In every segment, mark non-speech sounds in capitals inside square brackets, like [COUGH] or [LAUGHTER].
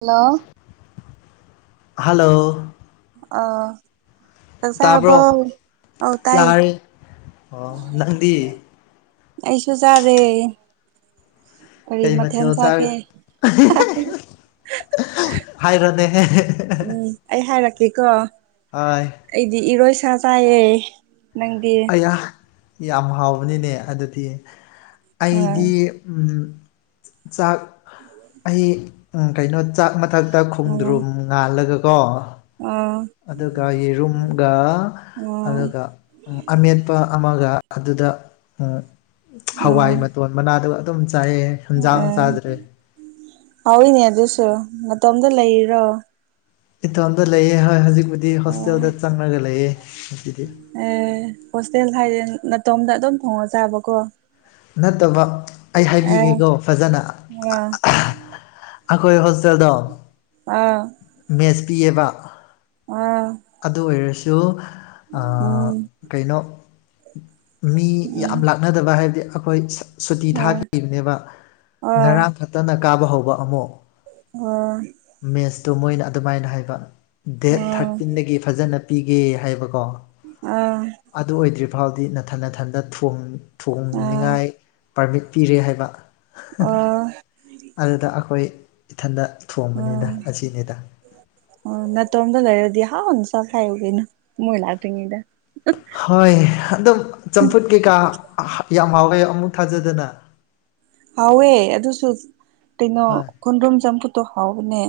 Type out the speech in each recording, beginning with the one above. hello hello ꯑꯥ ꯆꯥꯛ ꯆꯥꯥꯔꯕꯣ ꯇꯥꯕ꯭ꯔꯣ ꯑꯧ ꯇꯥꯏ ꯆꯥꯔꯦ ꯑꯣ ꯅꯪꯗꯤ ꯑꯩꯁꯨ ꯆꯥꯔꯦ ꯀꯔꯤ ꯃꯊꯦꯜ ꯆꯥꯒꯦ ꯍꯥꯏꯔꯣꯅꯦꯍꯦ ꯎꯝ ꯑꯩ ꯍꯥꯏꯔꯛꯀꯦꯀꯣ ꯍꯥꯏ ꯑꯩꯗꯤ ꯏꯔꯣꯏ ꯁꯥ ꯆꯥꯏꯌꯦ ꯅꯪꯗꯤ ꯏꯌꯥ ꯌꯥꯝ ꯍꯥꯎꯕꯅꯤꯅꯦ ꯑꯗꯨꯗꯤ ꯑꯥ ꯑꯩꯗꯤ ꯆꯥꯛ ꯑꯩ ꯎ ꯀꯩꯅꯣ ꯆꯥꯛ ꯃꯊꯛꯇ ꯎꯝ ꯈꯣꯡꯗ꯭ꯔꯨꯝ ꯉꯥꯜꯂꯒꯀꯣ ꯑꯥ ꯑꯗꯨꯒ ꯌꯦꯔꯨꯝꯒ ꯎꯝ ꯑꯗꯨꯒ ꯑꯃꯦꯠꯄ ꯑꯃꯒ ꯑꯗꯨꯗ ꯍꯋꯥꯏ ꯎꯝ ꯃꯇꯣꯟ ꯃꯅꯥꯗꯨꯒ ꯑꯗꯨꯝ ꯆꯥꯏꯌꯦ ꯍꯟꯖꯥꯡ ꯆꯥꯗ꯭ꯔꯦ ꯍꯥꯎꯏꯅꯦ ꯑꯗꯨꯁꯨ ꯃꯇꯣꯝꯇ ꯂꯩꯔꯣ ꯏꯇꯣꯝꯇ ꯂꯩꯑꯦ ꯍꯣꯏ ꯍꯧꯖꯤꯛꯄꯨꯗꯤ ꯑꯣ ꯍꯣꯁꯇꯦꯜꯗ ꯆꯪꯉꯒ ꯂꯩꯑꯦ ꯑꯦ ꯍꯣꯁꯇꯦꯜ ꯍꯥꯏꯗꯤ ꯅꯇꯣꯝꯗ ꯑꯗꯨꯝ ꯊꯣꯡꯉ ꯆꯥꯕꯀꯣ ꯅꯠꯇꯕ ꯑꯩ ꯑꯦ ꯍꯥꯏꯕꯤꯒꯦꯀꯣ ꯐꯖꯅ [UNINTELLIGIBLE] ꯑꯩꯈꯣꯏ ꯍꯣꯁꯇꯦꯜꯗꯣ ꯑꯥ ꯃꯦꯁ ꯄꯤꯌꯦꯕ ꯑꯥ ꯑꯗꯨ ꯑꯣꯏꯔꯁꯨ ꯎꯝ ꯀꯩꯅꯣ ꯃꯤ ꯎꯝ ꯌꯥꯝ ꯂꯥꯛꯅꯗꯕ ꯍꯥꯏꯕꯗꯤ ꯑꯩꯈꯣꯏ ꯁꯨꯇꯤ ꯍꯣꯏ ꯊꯥꯈꯤꯕꯅꯦꯕ ꯑꯥ ꯉꯔꯥꯡ ꯈꯛꯇꯅ ꯀꯥꯕ ꯍꯧꯕ ꯑꯃꯨꯛ ꯑꯣ ꯃꯦꯠꯁꯇꯣ ꯃꯣꯏꯅ ꯑꯗꯨꯃꯥꯏꯅ ꯍꯥꯏꯕ ꯗꯦꯠ ꯊꯥꯔ ꯑꯣ ꯐꯖꯅ ꯄꯤꯒꯦ ꯍꯥꯏꯕꯀꯣ ꯑꯥ ꯑꯗꯨ ꯑꯣꯏꯗ꯭ꯔꯤ ꯐꯥꯎꯗꯤ ꯅꯥꯊꯟ ꯅꯥꯊꯟꯗ ꯊꯣꯡꯅꯤꯡꯉꯥꯏ ꯄꯥꯔꯃꯤꯠ ꯄꯤꯔꯦ ꯍꯥꯏꯕ ꯑꯗꯨꯗ ꯑꯩꯈꯣꯏ ꯏꯊꯟꯗ ꯊꯣꯡꯕꯅꯤꯗ ꯎꯝ ꯑꯁꯤꯅꯤꯗ ꯑꯣ ꯅꯥꯇꯣꯝꯗ ꯂꯩꯔꯗꯤ ꯍꯥꯥꯎꯅ ꯆꯥꯈꯥꯏꯌꯨ ꯀꯩꯅꯣ ꯃꯣꯏ ꯂꯥꯛꯇꯔꯤ ꯉꯩꯗ ꯍꯣꯏ ꯑꯗꯨꯝ ꯆꯝꯐꯨꯠ ꯀꯩꯀꯥ ꯌꯥꯝ ꯍꯥꯎꯋꯦ ꯑꯃꯨꯛ ꯊꯥꯖꯗꯅ ꯍꯥꯎꯋꯦ ꯑꯗꯨꯁꯨ ꯀꯩꯅꯣ ꯍꯣꯏ ꯈꯣꯟꯗꯔꯨꯝ ꯆꯝꯐꯨꯠꯇꯣ ꯍꯥꯎꯕꯅꯦ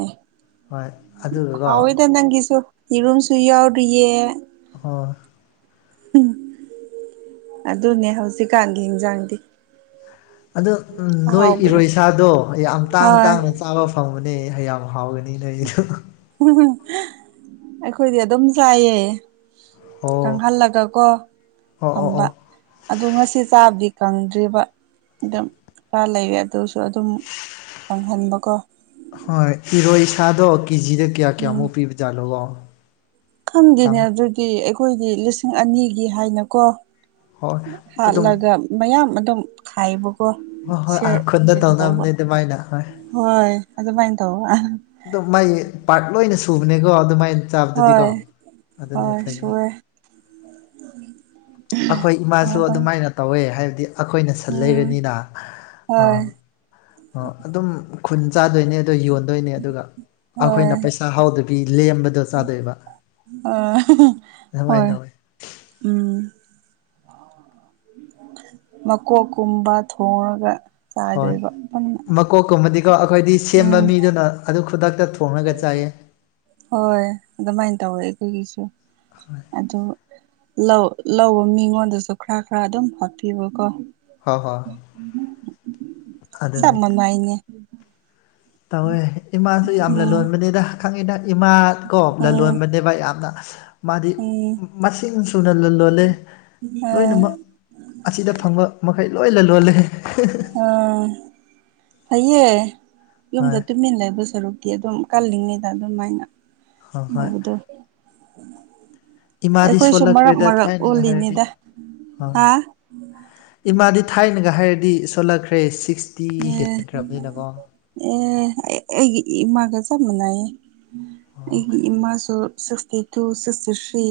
ꯍꯣꯏ ꯑꯗꯨꯒꯀꯣ ꯍꯥꯎꯌꯤꯗ ꯅꯪꯒꯤꯁꯨ ꯌꯦꯔꯨꯝꯁꯨ ꯌꯥꯎꯔꯤꯌꯦꯦ ꯍꯣꯏ ꯑꯗꯨꯅꯦ ꯍꯧꯖꯤꯛꯀꯥꯟꯒꯤ ꯌꯦꯟꯖꯥꯡꯗꯤ ꯑꯗꯣ ꯅꯣꯏ ꯑꯍꯥꯎꯕꯗꯣ ꯏꯔꯣꯏꯁꯥꯗꯣ ꯌꯥꯝ ꯇꯥꯡ ꯍꯣꯏ ꯇꯥꯡꯅ ꯆꯥꯕ ꯐꯪꯕꯅꯦ ꯌꯥꯝ ꯍꯥꯎꯔꯗꯤ ꯂꯩꯌꯣ ꯑꯩꯈꯣꯏꯗꯤ ꯑꯗꯨꯝ ꯆꯥꯏꯌꯦ ꯑꯣ ꯀꯪꯍꯜꯂꯒ ꯀꯣ ꯑꯣ ꯑꯣ ꯑꯣ ꯑꯗꯨ ꯉꯁꯤ ꯆꯥꯕꯗꯤ ꯀꯪꯗ꯭ꯔꯤꯕ ꯑꯗꯨꯝ ꯈꯔ ꯂꯩꯑ ꯑꯗꯨꯁꯨ ꯑꯗꯨꯝ ꯀꯪꯍꯟꯕꯀꯣ ꯍꯣꯏ ꯏꯔꯣꯏ ꯁꯥꯗꯣ ꯀꯦꯖꯤꯗ ꯀꯌꯥ ꯎꯝ ꯀꯌꯥꯃꯨꯛ ꯄꯤꯕꯖꯥꯠꯅꯣꯀꯣ ꯈꯪꯗꯦꯅꯦ ꯑꯗꯨꯗꯤ ꯑꯩꯈꯣꯏꯗꯤ ꯂꯤꯁꯤꯡ ꯑꯅꯤꯒꯤ ꯍꯥꯏꯅꯀꯣ ꯍꯣꯏ ꯑꯗꯨꯝ ꯍꯥꯠꯂꯒ ꯃꯌꯥꯝ ꯑꯗꯨꯝ ꯈꯥꯏꯕ ꯍꯣꯏ ꯍꯣꯏ ꯑ ꯈꯨꯟꯗ ꯇꯧꯅꯕꯅꯦ ꯑꯗꯨꯃꯥꯏꯅ ꯍꯣꯏ ꯍꯣꯏ ꯑꯗꯨꯃꯥꯏꯅ ꯇꯧꯕ ꯑꯗꯨ ꯃꯥꯏ ꯄꯥꯔꯠ ꯂꯣꯏꯅ ꯁꯨꯕꯅꯦꯀꯣ ꯑꯗꯨꯃꯥꯏꯅ ꯆꯥꯕꯗꯨꯗꯤꯀꯣ ꯍꯣꯏ ꯑꯗꯨꯅꯦ ꯍꯣꯏ ꯐꯩꯌꯦ ꯁꯨꯋꯦ ꯑꯩꯈꯣꯏ ꯏꯃꯥꯁꯨ ꯇꯧꯕꯅꯤ ꯑꯗꯨꯃꯥꯏꯅ ꯇꯧꯋꯦ ꯍꯥꯏꯕꯗꯤ ꯑꯩꯈꯣꯏꯅ ꯁꯟ ꯎꯝ ꯂꯩꯔꯅꯤꯅ ꯍꯣꯏ ꯑꯣ ꯑꯗꯨꯝ ꯈꯨꯟ ꯆꯥꯗꯣꯏꯅꯦ ꯑꯗꯣ ꯌꯣꯟꯗꯣꯏꯅꯦ ꯑꯗꯨꯒ ꯍꯣꯏ ꯑꯩꯈꯣꯏꯅ ꯄꯩꯁꯥ ꯍꯥꯎꯗꯣꯏ ꯃꯤ ꯂꯦꯝꯕꯗꯣ ꯆꯥꯗꯣꯏꯕ ꯑꯥ [UNINTELLIGIBLE] ꯍꯣꯏ ꯇꯧꯌꯦ ꯎꯝ ꯃꯀꯣꯛ ꯀꯨꯝꯕ ꯊꯣꯡꯉꯒ ꯍꯣꯏ ꯃꯀꯣꯛꯀꯨꯝꯕꯗꯤꯀꯣ ꯑꯩꯈꯣꯏꯗꯤ ꯁꯦꯝꯕ ꯎꯝ ꯃꯤꯗꯨꯅ ꯑꯗꯨ ꯈꯨꯗꯛꯇ ꯊꯣꯡꯉꯒ ꯆꯥꯏꯌꯦ ꯍꯣꯏ ꯑꯗꯨꯃꯥꯏꯅ ꯇꯧꯋꯦ ꯑꯩꯈꯣꯏꯒꯤꯁꯨ ꯑꯗꯨ ꯂꯧ ꯂꯧꯕ ꯃꯤꯉꯣꯟꯗꯁꯨ ꯈꯔ ꯈꯔ ꯑꯗꯨꯝ ꯍꯥꯞꯄꯤꯕꯀꯣ ꯍꯣꯏ ꯍꯣꯏ ꯑꯗꯨꯅꯦ ꯆꯞꯃꯥꯟꯅꯩꯅꯦ ꯇꯧꯋꯦ ꯏꯃꯥꯁꯨ ꯌꯥꯝꯅ ꯂꯣꯟꯕꯅꯤꯗ ꯈꯪꯉꯤꯅ ꯏꯃꯥ ꯀꯣ ꯎꯝ ꯂꯂꯣꯟꯕꯅꯦꯕ ꯌꯥꯝꯅ ꯃꯥꯗꯤ ꯎꯝ ꯃꯁꯤꯡ ꯁꯨꯅ ꯂꯂꯣꯟꯂꯦ ꯎꯝ ꯑꯁꯤꯗ ꯐꯪꯕ ꯃꯈꯩ ꯂꯣꯏꯅ ꯂꯣꯜꯂꯦ ꯑꯥ ꯐꯩꯌꯦ ꯌꯨꯝꯗ ꯍꯣꯏ ꯇꯨꯃꯤꯟꯅ ꯂꯩꯕ ꯁꯔꯨꯛ ꯑꯗꯨꯝ ꯀꯜꯂꯤꯉꯩꯗ ꯑꯗꯨꯝꯥꯏꯅ ꯍꯣꯏ ꯍꯣꯏ ꯎꯧꯕꯗꯣ ꯏꯃꯥꯗꯤ ꯑꯩꯈꯣꯏꯁꯨ ꯃꯔꯛ ꯁꯣꯜꯂꯛꯈ꯭ꯔꯦꯗ ꯃꯔꯛ ꯊꯥꯏꯅꯒ ꯍꯥꯏꯔꯗꯤ ꯑꯣꯜꯂꯤꯅꯤꯗ ꯑꯥ ꯍꯥ ꯏꯃꯥꯗꯤ ꯊꯥꯏꯅꯒ ꯍꯥꯏꯔꯗꯤ ꯁꯣꯜꯂꯛꯈ꯭ꯔꯦ ꯁꯤꯛꯁꯇꯤ ꯑꯦ ꯍꯦꯟꯈ꯭ꯔꯕꯅꯤꯅꯀꯣ ꯑꯦ ꯑꯩ ꯑꯩꯒꯤ ꯏꯃꯥꯒ ꯆꯞ ꯃꯅꯌꯦ ꯑꯩ ꯏꯃꯁꯨ sixty two sixty three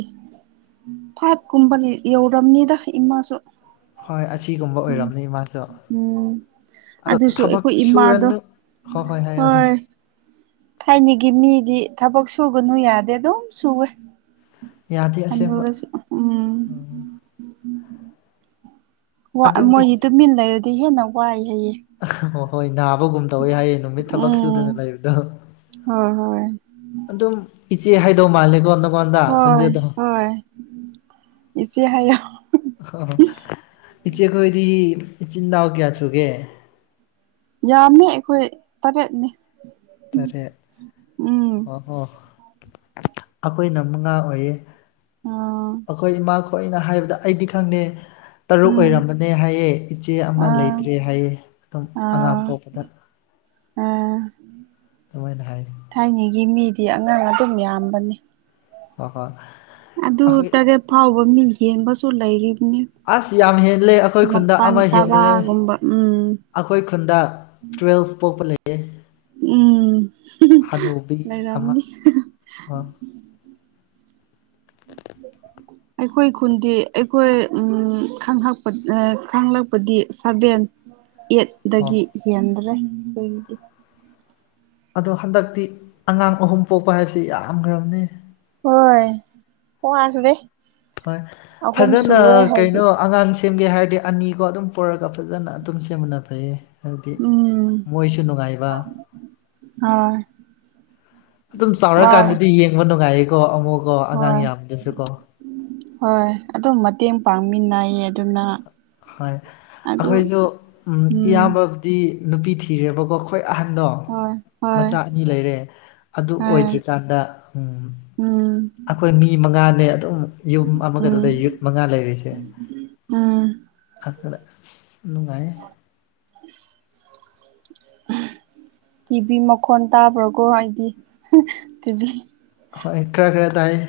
five ꯀꯨꯝꯕ ꯌꯧꯔꯕꯝꯅꯤꯗ ꯏꯃꯥꯁꯨ ꯍꯣꯏ ꯑꯁꯤꯒꯨꯝꯕ ꯑꯣꯏꯔꯝꯅꯤ ꯃꯥꯁꯨ ꯎꯝ ꯑꯗꯨꯁꯨ ꯊꯕꯛ ꯑꯩꯈꯣꯏ ꯏꯃꯥꯗꯣ ꯁꯨꯔꯅꯨ ꯍꯣꯏ ꯍꯣꯏ ꯌꯥ ꯑꯗꯨꯅꯤ ꯊꯥꯏꯅꯒꯤ ꯃꯤꯗꯤ ꯊꯕꯛ ꯁꯨꯒꯅꯨ ꯌꯥꯗꯦ ꯑꯗꯨꯝ ꯁꯨꯋꯦ ꯌꯥꯗꯦ ꯑꯁꯦꯡꯕ ꯑꯅꯨꯔ ꯎꯝ ꯑꯗꯨꯝ ꯃꯣꯏꯁꯤ ꯏꯆꯦ ꯇꯨꯃꯤꯟ ꯂꯩꯔꯗꯤ ꯍꯦꯟꯅ ꯋꯥꯏ ꯍꯥꯏꯌꯦ ꯍ ꯍꯣꯏ ꯅꯥꯕꯒꯨꯝ ꯇꯧꯋꯤ ꯍꯥꯏꯌꯦ ꯅꯨꯃꯤꯠ ꯊꯕꯛ ꯁꯨꯗꯅ ꯎꯝ ꯂꯩꯕꯗꯣ ꯍꯣꯏ ꯍꯣꯏ ꯑꯗꯨꯝ ꯏꯆꯦ ꯍꯥꯏꯗꯧ ꯃꯥꯜꯂꯦꯀꯣ ꯑꯗꯨꯝ ꯍ ꯍ ꯏꯆꯦ ꯍꯥꯏꯌꯦ ꯑ ꯏꯆꯦꯈꯣꯏꯗꯤ ꯏꯆꯤꯟ ꯏꯅꯥꯎ ꯀꯌꯥ ꯁꯨꯒꯦ ꯌꯥꯝꯃꯦ ꯑꯩꯈꯣꯏ ꯇꯔꯦꯠꯅꯤ ꯇꯔꯦꯠ ꯎꯝ ꯑꯣ ꯍꯣ ꯑꯩꯈꯣꯏꯅ ꯃꯉꯥ ꯑꯣꯏꯌꯦ ꯑꯣ ꯑꯩꯈꯣꯏ ꯏꯃꯥ ꯈꯣꯏ ꯑꯅ ꯍꯥꯏꯕꯗ ꯑꯩꯗꯤ ꯈꯪꯗꯦ ꯇꯔꯨꯛ ꯎꯝ ꯑꯣꯏꯔꯝꯕꯅꯦ ꯍꯥꯏꯌꯦ ꯏꯆꯦ ꯑꯃ ꯑꯥ ꯂꯩꯇ꯭ꯔꯦ ꯍꯥꯏꯌꯦꯦ ꯑꯗꯨꯝ ꯑꯉꯥꯡ ꯑꯥ ꯄꯣꯛꯄꯗ ꯑꯥ ꯑꯗꯨꯃꯥꯏꯅ ꯍꯥꯏ ꯊꯥꯏꯅꯒꯤ ꯃꯤꯗꯤ ꯑꯉꯥꯡ ꯑꯗꯨꯝ ꯌꯥꯝꯕꯅꯤ ꯑꯗꯨꯒꯣꯏ ꯑꯗꯨ ꯇꯔꯦꯠ ꯐꯥꯎꯕ ꯃꯤ ꯌꯦꯦꯟꯕꯁꯨ ꯂꯩꯔꯤꯕꯅꯤ ꯑꯁ ꯌꯥꯝ ꯍꯦꯜꯂꯦ ꯑꯩꯈꯣꯏ ꯈꯨꯟꯗ ꯃꯄꯜ ꯑꯃ ꯍꯦꯜꯂꯨꯔꯦ ꯇꯔꯥꯒꯨꯝꯕ ꯎꯝ ꯑꯩꯈꯣꯏ ꯈꯨꯟꯗ ꯇꯨꯌꯦꯦꯜꯐ ꯄꯣꯛꯄ ꯂꯩꯌꯦ ꯎꯝ ꯍꯅꯨꯕꯤ ꯑꯃ ꯂꯩꯔꯝꯅꯤ ꯑ [INAUDIBLE] ꯑꯩꯈꯣꯏ ꯈꯨꯟꯗꯤ ꯑꯩꯈꯣꯏ ꯎ ꯈꯛꯄ ꯈꯪꯂꯛꯄꯗꯤ ꯁꯚꯦꯟ ꯑꯣ ꯌꯦꯠꯒꯤ ꯍꯦꯟꯗ꯭ꯔꯦ ꯑꯩꯈꯣꯏꯒꯤꯗꯤ ꯑꯗꯣ ꯍꯟꯗꯛꯇꯤ ꯑꯉꯥꯡ ꯑꯍꯨꯝ ꯄꯣꯛꯄ ꯍꯥꯏꯕꯁꯤ ꯌꯥꯝꯈ꯭ꯔꯕꯅꯤ ꯍꯣꯏ ꯀꯣ ꯑꯁꯕ ꯍꯣꯏ ꯐꯖꯅ ꯍꯥꯏꯗꯤ ꯀꯩꯅꯣ ꯑꯉꯥꯡꯁꯤ ꯁꯦꯝꯒꯦ ꯍꯥꯏꯔꯗꯤ ꯑꯅꯤꯒꯣ ꯑꯗꯨꯝ ꯄꯨꯔꯒ ꯐꯖꯅ ꯑꯗꯨꯝ ꯁꯦꯝꯃꯨꯟꯅ ꯐꯩꯌꯦ ꯍꯥꯏꯕꯗꯤ ꯃꯣꯏꯁꯨ ꯅꯨꯡꯉꯥꯏꯕ ꯑꯣ ꯑꯗꯨꯝ ꯆꯥꯎꯔꯀꯥꯟꯗꯗꯤ ꯌꯦꯡꯕ ꯅꯨꯡꯉꯥꯏꯌꯦꯀꯣ ꯑꯃꯨꯛꯀꯣ ꯑꯉꯥꯡ ꯍꯣꯏ ꯌꯥꯝꯅꯁꯨꯀꯣ ꯍꯣꯏ ꯑꯗꯨꯝ ꯃꯇꯦꯡ ꯄꯥꯡꯃꯤꯟꯅꯩꯌꯦ ꯑꯗꯨꯅ ꯍꯣꯏ ꯑꯗꯨ ꯑꯩꯈꯣꯏꯁꯨ ꯎꯝ ꯏꯌꯥꯝꯕꯕꯨꯗꯤ ꯅꯨꯄꯤ ꯊꯤꯔꯦꯕꯀꯣ ꯑꯩꯈꯣꯏ ꯑꯍꯟꯗꯣ ꯍꯣꯏ ꯍꯣꯏ ꯃꯆꯥ ꯑꯅꯤ ꯂꯩꯔꯦ ꯑꯗꯨ ꯍꯣꯏ ꯑꯣꯏꯗ꯭ꯔꯤꯀꯥꯟꯗ ꯎꯝ ꯑꯩꯈꯣꯏ ꯃꯤ ꯃꯉꯥꯅꯦ ꯑꯗꯨꯝ ꯌꯨꯝ ꯎꯝ ꯑꯃꯒꯗꯨꯗ ꯌꯨꯠ ꯃꯉꯥ ꯂꯩꯔꯤꯁꯦ ꯎꯝ ꯑ ꯅꯨꯡꯉꯥꯏ [INAUDIBLE] ꯇꯤꯚꯤ ꯃꯈꯣꯟ ꯇꯥꯕ꯭ꯔꯣꯀꯣ ꯑꯩꯗꯤ ꯇꯤꯚꯤ ꯍꯣꯏ ꯈꯔ ꯈꯔ ꯇꯥꯏꯌꯦ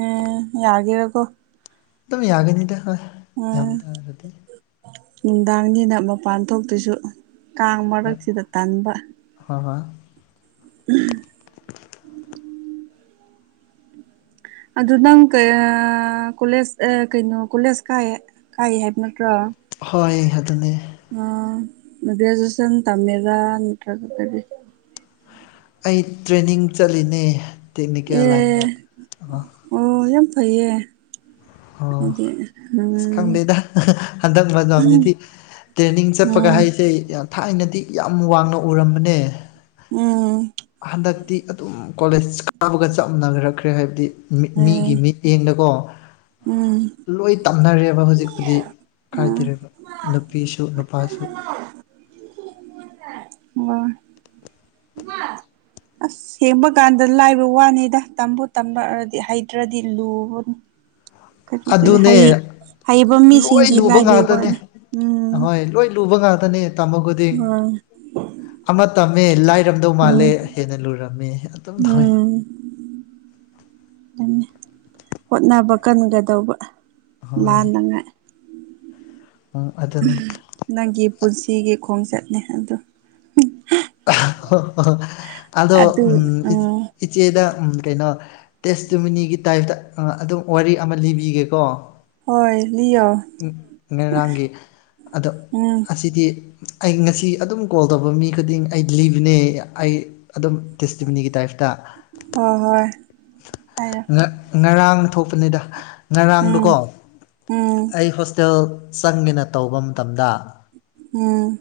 ꯎꯝ ꯌꯥꯒꯤꯔꯀꯣ ꯑꯗꯨꯝ ꯌꯥꯒꯅꯤꯗ ꯍ ꯑꯣꯏ ꯅꯨꯡꯗꯥꯡꯅꯤꯅ ꯃꯄꯥꯟ ꯊꯣꯛꯇꯣꯏꯁꯨ ꯀꯥꯡ ꯃꯔꯛꯁꯤꯗ ꯇꯟꯥꯟꯕ ꯍꯣꯏ ꯍꯣꯏ ꯎ ꯑꯗꯨ ꯅꯪ ꯀ ꯀꯣꯂꯦꯁ ꯑ ꯀꯩꯅꯣ ꯀꯣꯂꯦꯁ ꯀꯥꯏ ꯀꯔꯤ ꯍꯥꯏꯕ ꯅꯠꯇ꯭ꯔꯣ ꯍꯣꯏ ꯑꯗꯨꯅꯦ ꯑ ꯭ꯔꯦꯖꯨꯌꯦꯁꯟ ꯊꯝꯃꯦꯒ ꯅꯠꯇ꯭ꯔꯒ ꯐꯗꯤ ꯑꯩ ꯇ꯭ꯔꯦꯅꯤꯡ ꯆꯠꯂꯤꯅꯦ ꯇꯦꯛꯅꯤꯀꯦꯜ ꯑꯦ ꯂꯥꯏꯟꯗ ꯑꯣ ꯑꯣ ꯌꯥꯝ ꯐꯩꯌꯦ ꯑꯣ ꯑꯗꯨꯗꯤ ꯑꯁ ꯈꯪꯗꯦꯗ ꯍꯟꯗꯛ ꯍꯟꯖꯐꯝꯁꯤꯗꯤ ꯇ꯭ꯔꯦꯅꯤꯡ ꯆꯠꯄꯒ ꯎꯝ ꯍꯥꯏꯁꯦ ꯑꯩ ꯌꯥꯝ ꯊꯥꯏꯅꯗꯤ ꯌꯥꯝ ꯋꯥꯡꯅ ꯎꯔꯝꯕꯅꯦ ꯎꯝ ꯍꯟꯗꯛꯇꯤ ꯑꯗꯨꯝ ꯀꯣꯂꯦꯖ ꯀꯥꯕꯒ ꯆꯞ ꯃꯅꯈ꯭ꯔꯛꯈ꯭ꯔꯦ ꯍꯥꯏꯕꯗꯤ ꯃꯤꯠ ꯑꯦ ꯃꯤꯒꯤ ꯃꯤꯠ ꯏꯗꯨꯀꯣ ꯎꯝ ꯂꯣꯏ ꯇꯝꯅꯔꯦꯕ ꯍꯧꯖꯤꯛꯄꯨꯗꯤ ꯑꯥ ꯀꯥꯏꯗꯦꯕ ꯅꯨꯄꯤꯁꯨ ꯅꯨꯄꯥꯁꯨ ꯋꯥ ꯑꯁ ꯁꯦꯡꯕ ꯀꯥꯟꯗ ꯂꯥꯏꯕ ꯋꯥꯅꯤꯗ ꯇꯝꯕꯨ ꯇꯝꯕꯗꯤ ꯍꯩꯇ꯭ꯔꯗꯤ ꯂꯨꯕ ꯀꯔꯤ ꯀꯔꯤ ꯑꯗꯨꯅꯦ ꯍꯩꯕ ꯂꯣꯏ ꯃꯤꯁꯤꯡꯗꯤ ꯂꯨꯕ ꯂꯥꯏꯕꯩ ꯉꯥꯛꯇꯅꯦ ꯋꯥꯅꯤ ꯎꯝ ꯑꯍꯣꯏ ꯂꯣꯏ ꯂꯨꯕ ꯉꯥꯛꯇꯅꯦ ꯇꯝꯃꯣꯕꯨꯗꯤ ꯍꯣꯏ ꯑꯃ ꯇꯝꯃꯦ ꯂꯥꯏꯔꯝꯗꯧ ꯎꯝ ꯃꯥꯜꯂꯦ ꯍꯦꯟꯅ ꯂꯨꯔꯝꯃꯦ ꯑꯗꯨꯝ ꯇꯧꯏ ꯎꯝ ꯍꯣꯠꯅꯕ ꯀꯟꯒꯗꯧꯕ ꯍꯣꯏ ꯂꯥꯟꯅꯉꯥꯏ ꯎꯝ ꯑꯗꯨꯟꯅ ꯅꯪꯒꯤ ꯄꯨꯟꯁꯤꯒꯤ ꯈꯣꯡꯆꯠꯅꯤ ꯑꯗꯨ ꯑꯗꯣ ꯑꯗꯨ ꯎꯝ ꯏꯆꯦꯗ ꯀꯩꯅꯣ ꯇꯦꯁꯇꯨꯃꯤꯅꯤꯒꯤ ꯇꯥꯏꯞꯇ ꯑꯗꯨꯝ ꯋꯥꯔꯤ ꯑꯃ ꯂꯤꯕꯤꯒꯦꯀꯣ ꯍꯣꯏ ꯂꯤꯌꯣ ꯎ ꯉꯦꯔꯥꯡꯒꯤ ꯑꯗꯣ ꯎꯝ ꯑꯁꯤꯗꯤ ꯑꯩ ꯉꯁꯤ ꯑꯗꯨꯝ ꯀꯣꯜ ꯇꯧꯕ ꯃꯤ ꯈꯨꯗꯤꯡ ꯑꯩ ꯂꯤꯕꯅꯦ ꯑꯩ ꯑꯗꯨꯝ ꯇꯦꯁꯇꯤꯚꯅꯤꯒꯤ ꯇꯥꯏꯞꯇ ꯍꯣꯏ ꯍꯣꯏ ꯍꯥꯏ ꯉꯔꯥꯡ ꯊꯣꯛꯄꯅꯤꯗ ꯎꯝ ꯉꯔꯥꯡꯗꯨꯣꯀꯣ ꯎꯝ ꯑꯩ ꯍꯣꯁꯇꯦꯜ ꯆꯪꯒꯦꯅ ꯇꯧꯕ ꯃꯇꯝꯗ ꯎꯝ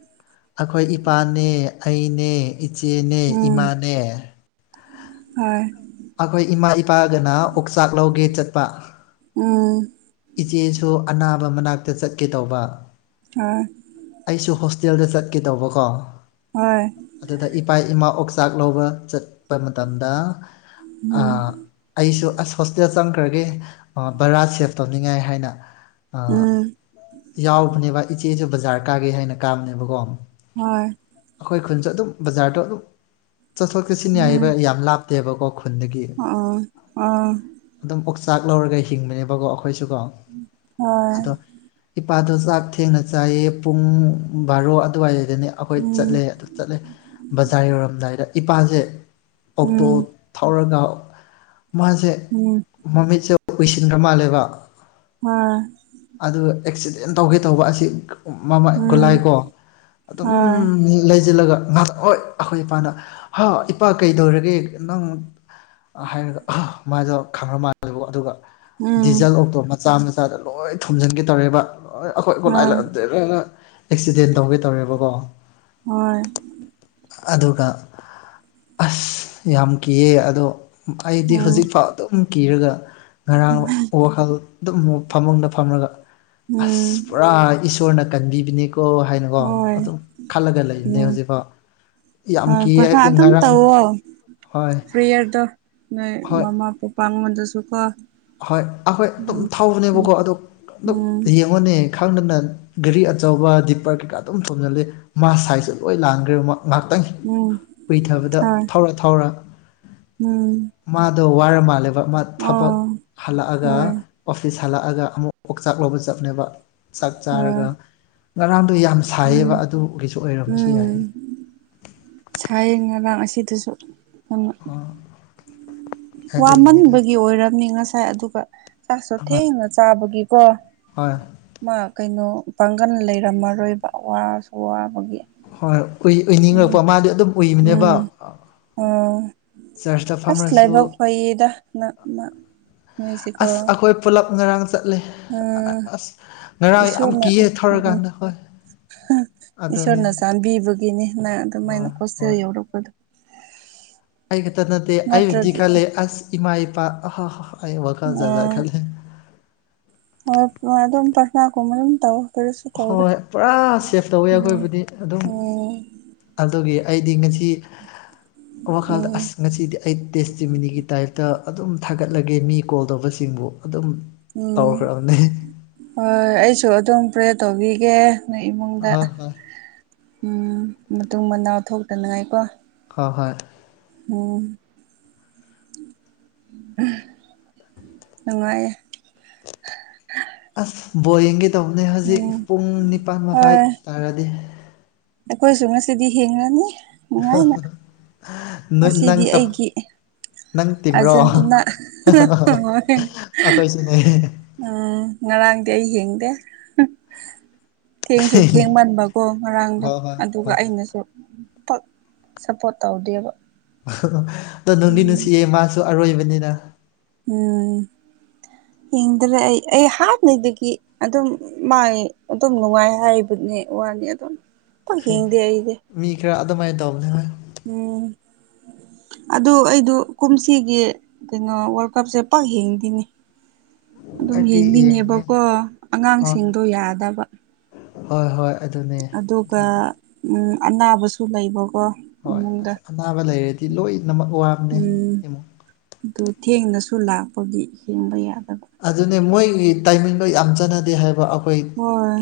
ꯑꯩꯈꯣꯏ ꯏꯄꯥꯅꯦ ꯑꯩꯅꯦ ꯏꯆꯦꯅꯦ ꯎꯝ ꯏꯃꯥꯅꯦ ꯍꯣꯏ ꯑꯩꯈꯣꯏ ꯏꯃꯥ ꯏꯄꯥꯒꯅ ꯑꯣꯛꯆꯥꯛ ꯂꯧꯒꯦ ꯆꯠꯄ ꯎꯝ ꯏꯆꯦꯁꯨ ꯑꯅꯥꯕ ꯃꯅꯥꯛꯇ ꯆꯠꯀꯦ ꯇꯧꯕ ꯑ ꯑꯩꯁꯨ ꯍꯣꯁꯇꯦꯜꯗ ꯆꯠꯀꯦꯗꯧꯕꯀꯣ ꯍꯣꯏ ꯑꯗꯨꯗ ꯏꯄꯥ ꯏꯃꯥ ꯑꯣꯛꯆꯥꯛ ꯂꯧꯕ ꯆꯠꯄ ꯃꯇꯝꯗ ꯎꯝ ꯑꯩꯁꯨ ꯑꯁ ꯍꯣꯁꯇꯦꯜ ꯆꯪꯈ꯭ꯔꯒꯦ ꯕꯔꯥ ꯁꯦꯞ ꯇꯧꯅꯤꯡꯉꯥꯏ ꯍꯥꯏꯅ ꯎꯝ ꯌꯥꯎꯕꯅꯦꯕ ꯏꯆꯦꯁꯨ ꯕꯖꯥꯔ ꯀꯥꯒꯦ ꯍꯥꯏꯅ ꯀꯥꯕꯅꯦꯕꯀꯣ ꯍꯣꯏ ꯑꯩꯈꯣꯏ ꯈꯨꯟꯁꯨ ꯑꯗꯨꯝ ꯕꯖꯥꯔꯗꯣ ꯑꯗꯨꯝ ꯆꯠꯊꯣꯛ ꯆꯠꯁꯤꯟ ꯌꯥꯏꯕ ꯌꯥꯝ ꯂꯥꯞꯄ ꯠꯇꯦꯕꯀꯣ ꯈꯨꯟꯗꯒꯤ ꯑꯣ ꯎ ꯑꯗꯨꯝ ꯑꯣꯛꯆꯥꯛ ꯂꯧꯔꯒ ꯍꯤꯡꯕꯅꯦꯕꯀꯣ ꯑꯩꯈꯣꯏꯁꯨ ꯀꯣ ꯍ ꯏꯄꯥꯗꯣ ꯆꯥꯛ ꯊꯦꯡꯅ ꯆꯥꯏꯌꯦ ꯄꯨꯡ ꯕꯥꯔꯣ ꯑꯗꯨꯋꯥꯏꯗꯅꯦ ꯑꯩꯈꯣꯏ ꯎꯝ ꯆꯠꯂꯦ ꯑꯗꯨ ꯆꯠꯂꯦ ꯕꯖꯥꯔ ꯌꯧꯔꯝꯗꯥꯏꯗ ꯏꯄꯥꯁꯦ ꯑꯣꯛꯇꯣ ꯎꯝ ꯊꯧꯔꯒ ꯃꯥꯁꯦ ꯎꯝ ꯃꯃꯤꯠꯁꯦ ꯀꯨꯏꯁꯤꯟꯈ꯭ꯔ ꯃꯥꯜꯂꯦꯕ ꯑꯝ ꯑꯗꯨꯒ ꯑꯦꯛꯁꯤꯗꯦꯟ ꯇꯧꯒꯦ ꯇꯧꯕ ꯑꯁꯤ ꯃꯃ ꯎꯝ ꯒꯨꯂꯥꯏ ꯀꯣ ꯑꯗꯨꯝ ꯍꯣꯏ ꯂꯩꯁꯤꯜꯂꯒ ꯉ ꯍꯣꯏ ꯑꯩꯈꯣꯏ ꯏꯄꯥꯅ ꯍꯥ ꯏꯄꯥ ꯀꯩꯗꯧꯔꯒꯦ ꯅꯪ ꯍꯥꯏꯔꯒ ꯃꯗꯣ ꯈꯪꯈ꯭ꯔ ꯃꯥꯜꯦꯕ ꯑꯗꯨꯒ ꯎꯝ ꯗꯤꯖꯜ ꯑꯣꯛꯇꯣ ꯃꯆꯥ ꯃꯆꯥꯗ ꯂꯣꯏ ꯊꯨꯝꯝꯖꯤꯟꯒꯦ ꯇꯧꯔꯦꯕ ꯑꯩꯈꯣꯏ ꯈꯨꯣꯂꯥꯏ ꯍꯣꯏ ꯂꯛꯑꯗꯦ ꯂꯣꯏꯅ ꯑꯦꯛꯁꯤꯗꯦꯟ ꯇꯧꯒꯦ ꯇꯧꯔꯦꯕꯀꯣ ꯍꯔ ꯑꯗꯨꯒ ꯑꯁ ꯌꯥꯝ ꯀꯤꯌꯦ ꯑꯗꯣ ꯑꯩꯗꯤ ꯎꯝ ꯍꯧꯖꯤꯛꯐꯥꯎ ꯑꯗꯨꯝ ꯀꯤꯔꯒ ꯉꯔꯥꯡ ꯋꯥꯈꯜ ꯑꯗꯨꯝ ꯐꯃꯨꯡꯗ ꯐꯝꯂꯒ ꯎꯝ ꯑꯁ ꯄꯨꯔꯥ ꯏꯁꯣꯔꯅ ꯀꯟꯕꯤꯕꯅꯤ ꯀꯣ ꯍꯥꯏꯅꯀꯣ ꯍꯣꯏ ꯑꯗꯨꯝ ꯈꯜꯂꯒ ꯂꯩꯅꯦ ꯎꯝ ꯍꯧꯖꯤꯛꯐꯥꯎ ꯌꯥꯝ ꯍꯣꯏ ꯀꯤꯌꯦ ꯄ꯭ꯔꯁꯥ ꯍꯥꯏꯕꯗꯤ ꯑꯗꯨꯝ ꯉꯔꯥꯡ ꯇꯧꯋꯣ ꯍꯣꯏ ꯐ꯭ꯔꯤ ꯏꯌꯥꯔꯗꯣ ꯅꯣꯏ ꯍꯣꯏ ꯃꯃꯥ ꯄꯄꯥ ꯑꯩꯉꯣꯟꯗꯁꯨ ꯀꯣ ꯍꯣꯏ ꯑꯩꯈꯣꯏ ꯑꯗꯨꯝ ꯊꯧꯕꯅꯦꯕꯀꯣ ꯑꯗꯨ ꯑꯗꯨ ꯎꯝ ꯌꯦ ꯑꯩꯉꯣꯟꯅꯦ ꯈꯪꯗꯅ ꯒꯥꯔꯤ ꯑꯆꯧꯕ ꯗꯤ ꯄꯔ ꯀꯩꯀꯥ ꯑꯗꯨꯝ ꯊꯣꯡꯖꯤꯜꯂꯤ ꯃꯥ ꯁꯥꯏꯖꯁ ꯂꯣꯏ ꯂꯥꯟꯈ꯭ꯔꯦꯕ ꯉꯥꯏꯍꯥꯛꯇꯪꯅꯤ ꯎꯝ ꯀꯨꯏꯊꯕꯗ ꯍꯣꯏ ꯊꯧꯔ ꯊꯧꯔ ꯎꯝ ꯃꯥꯗꯣ ꯋꯥꯔ ꯃꯥꯂꯦ ꯃꯥ ꯊꯕꯛ ꯑꯥ ꯍꯜꯂꯛꯑꯒ ꯑꯣꯐꯤꯁ ꯍꯜꯂꯛꯑꯒ ꯑꯃꯨꯛ ꯄꯨꯥꯛꯆꯥꯛ ꯂꯧꯕ ꯆꯞꯅꯦꯕ ꯆꯥꯛ ꯍꯣꯏ ꯆꯥꯔꯒ ꯉꯔꯥꯡꯗꯣ ꯌꯥꯝ ꯎꯝ ꯁꯥꯏꯌꯦꯕ ꯑꯗꯨꯒꯤꯁꯨ ꯑꯣꯏꯔꯝꯃꯁꯨ ꯌꯥꯏꯌꯦ ꯁꯌꯦꯟ ꯉꯔꯥꯡ ꯑꯁꯤꯗꯁꯨ ꯌꯥꯝ ꯑꯣ ꯑꯗꯨꯒꯤꯅꯤꯗ ꯋꯥꯃꯟꯕꯒꯤ ꯑꯣꯏꯔꯝꯅꯤ ꯉꯁꯥꯏ ꯑꯗꯨꯒ ꯆꯥꯛꯁꯨ ꯑꯃ ꯊꯦꯡꯅ ꯆꯥꯕꯒꯤꯀꯣ ꯍꯣꯏ ꯃꯥ ꯀꯩꯅꯣ ꯄꯥꯡꯒꯜ ꯂꯩꯔꯝꯃꯔꯣꯏꯕ ꯋꯥꯁꯨ ꯋꯥꯕꯒꯤ ꯍꯣꯏ ꯎꯏ ꯎꯝ ꯑꯣꯏꯅꯤꯡꯉꯛꯄ ꯃꯥꯗꯤ ꯑꯗꯨꯝ ꯎꯏꯕꯅꯦꯕ ꯎꯝ ꯑꯣ ꯆꯔꯁꯇ ꯑꯥꯁ ꯂꯩꯥꯏꯕ ꯐꯝꯔꯁꯨ ꯐꯌꯦꯗ ꯅꯪ ꯑꯁ ꯅꯣꯏꯁꯤꯀꯣ ꯑꯩꯈꯣꯏ ꯄꯨꯂꯞ ꯉꯔꯥꯡ ꯆꯠꯂꯦ ꯎꯝ ꯑꯁ ꯉꯔꯥꯡ ꯌꯥꯝ ꯏꯁꯣꯔꯅ ꯀꯤꯌꯦ ꯎꯝ ꯊꯧꯔꯀꯥꯟꯗ ꯍꯣꯏ ꯑꯗꯨꯅꯦ ꯏꯁꯣꯔꯅ ꯆꯥꯟꯕꯤꯕꯒꯤꯅꯤ ꯅꯪ ꯑꯗꯨꯃꯥꯏꯅ ꯍꯣꯏ ꯍꯣꯁꯇꯦꯜ ꯍꯣꯏ ꯌꯥꯎꯔꯛꯄꯗꯣ ꯑꯩ ꯈꯛꯇ ꯅꯠꯇꯦ ꯑꯩ ꯍꯧꯗꯤ ꯅꯠꯇ꯭ꯔꯗꯤ ꯈꯜꯂꯦ ꯑꯁ ꯏꯃꯥ ꯏꯄꯥ ꯑꯍꯥꯍꯥ ꯑꯩ ꯋꯥꯈꯜ ꯖꯥꯖ ꯈꯜꯂꯦ ꯑꯣ ꯑꯗꯨꯝ ꯄꯠꯅꯥ ꯀꯨꯝꯕ ꯑꯗꯨꯝ ꯇꯧ ꯀꯔꯤꯁꯨ ꯇꯧꯔꯣꯏ ꯍꯣꯏ ꯄꯨꯔꯥ ꯁꯦꯐ ꯇꯧꯋꯦ ꯎꯝ ꯑꯩꯈꯣꯏꯕꯨꯗꯤ ꯑꯗꯨꯝ ꯎꯝ ꯑꯗꯨꯒꯤ ꯑꯩꯗꯤ ꯉꯁꯤ ꯋꯥꯈꯜꯗ ꯎꯝ ꯑꯁ ꯉꯁꯤꯗꯤ ꯑꯩ ꯇꯦꯁ ꯆꯤꯃꯤꯅꯤꯒꯤ ꯇꯥꯏꯞꯇ ꯑꯗꯨꯝ ꯊꯥꯒꯠꯂꯒꯦ ꯃꯤ ꯀꯣꯜ ꯇꯧꯕꯁꯤꯡꯕꯨ ꯑꯗꯨꯝ ꯎꯝ ꯇꯧꯈ꯭ꯔꯕꯅꯦ ꯍꯣꯏ ꯑꯩꯁꯨ ꯑꯗꯨꯝ ꯄ꯭ꯔꯦ ꯇꯧꯕꯤꯒꯦ ꯅ ꯏꯃꯨꯡꯗ ꯍꯣꯏ ꯍꯣꯏ ꯃꯇꯨꯡ ꯃꯅꯥꯎ ꯊꯣꯛꯇꯅꯤꯡꯉꯥꯏꯀꯣ ꯍꯣꯏ ꯍꯣꯏ ꯑꯣ ꯅꯨꯡꯉꯥꯏ ꯑꯁ ꯕꯣꯌꯦꯡꯒꯤ ꯇꯧꯕꯅꯦ ꯍꯧꯖꯤꯛ ꯎꯝ ꯄꯨꯡ ꯅꯤꯄꯥꯟ ꯃꯈꯥꯏ ꯍꯣꯏ ꯇꯥꯔꯗꯤ ꯑꯩꯈꯣꯏꯁꯨ ꯉꯁꯤꯗꯤ ꯍꯤꯡꯉꯅꯤ [UNINTELLIGIBLE] ꯑꯁꯤꯗꯤ ꯁꯞ ꯑꯩꯒꯤ ꯅꯪ ꯇꯤꯝꯔꯣ ꯑꯔꯖꯦꯟꯇꯤꯅꯥ ꯑꯩꯈꯣꯏꯁꯨꯅꯦ ꯎꯝ ꯉꯔꯥꯡꯗꯤ ꯑꯩ ꯍꯦꯡꯗꯦ ꯊꯦꯡꯁꯨ ꯊꯦꯡꯃꯟꯕꯀꯣ ꯉꯔꯥꯡꯗꯣ ꯍꯣꯏ ꯍꯣꯏ ꯑꯗꯨꯒ ꯍꯣꯏ ꯍꯣꯏ ꯑꯩꯅꯁꯨ ꯁꯞꯄꯣꯔꯠ ꯇꯧꯗꯦꯕ ꯑꯗꯣ ꯅꯅꯨꯡꯗꯤ ꯎꯝ ꯅꯨꯡꯁꯤꯌꯦ ꯃꯥꯁꯨ ꯑꯔꯣꯏꯕꯅꯤꯅ ꯎꯝ ꯌꯦꯡꯗ꯭ꯔꯦ ꯑꯩ ꯑꯩ ꯍꯥꯟꯅꯩꯗꯒꯤ ꯑꯗꯨꯝ ꯃꯥꯏ ꯑꯗꯨꯝ ꯅꯨꯡꯉꯥꯏ ꯍꯥꯏꯕꯅꯦ ꯋꯥꯅꯤ ꯑꯗꯨꯝꯛ ꯍꯤꯡꯗꯦ ꯑꯩꯁꯦ ꯃꯤ ꯈꯔ ꯑꯗꯨꯃꯥꯏꯅ ꯇꯧꯕꯅꯤ ꯍꯣꯏ ꯎꯝ ꯑꯗꯨ ꯑꯩꯗꯨ ꯀꯨꯝꯁꯤꯒꯤ ꯀꯩꯅꯣ ꯋꯥꯔꯜ ꯀꯞꯁꯦ ꯄꯛ ꯍꯦꯡꯗꯤꯅꯦ ꯑꯗꯨꯝ ꯑꯩꯗꯤ ꯌꯦꯡꯉꯦ ꯌꯦꯡꯅꯤꯡꯉꯦꯕꯀꯣ ꯍꯣꯏ ꯑꯉꯥꯡꯁꯤꯡꯗꯣ ꯌꯥꯗꯕ ꯍꯣꯏ ꯍꯣꯏ ꯑꯗꯨꯅꯦ ꯑꯗꯨꯒ ꯑꯗꯨꯝ ꯎ ꯑꯅꯥꯕꯁꯨ ꯂꯩꯕꯀꯣ ꯍꯣꯏ ꯏꯃꯨꯡꯗ ꯑꯁ ꯑꯅꯥꯕ ꯂꯩꯔꯗꯤ ꯂꯣꯏꯅꯃꯛ ꯋꯥꯕꯅꯦ ꯎꯝ ꯏꯃꯨꯡ ꯑꯗꯨ ꯊꯦꯡꯅꯁꯨ ꯂꯥꯛꯄꯒꯤ ꯍꯦꯡꯕ ꯌꯥꯗꯕꯣ ꯑꯗꯨꯅꯦ ꯃꯣꯏꯒꯤ ꯇꯥꯏꯃꯤꯡꯗꯣ ꯌꯥꯝ ꯆꯠꯅꯗꯦ ꯍꯥꯏꯕ ꯑꯩꯈꯣꯏ ꯍꯣꯏ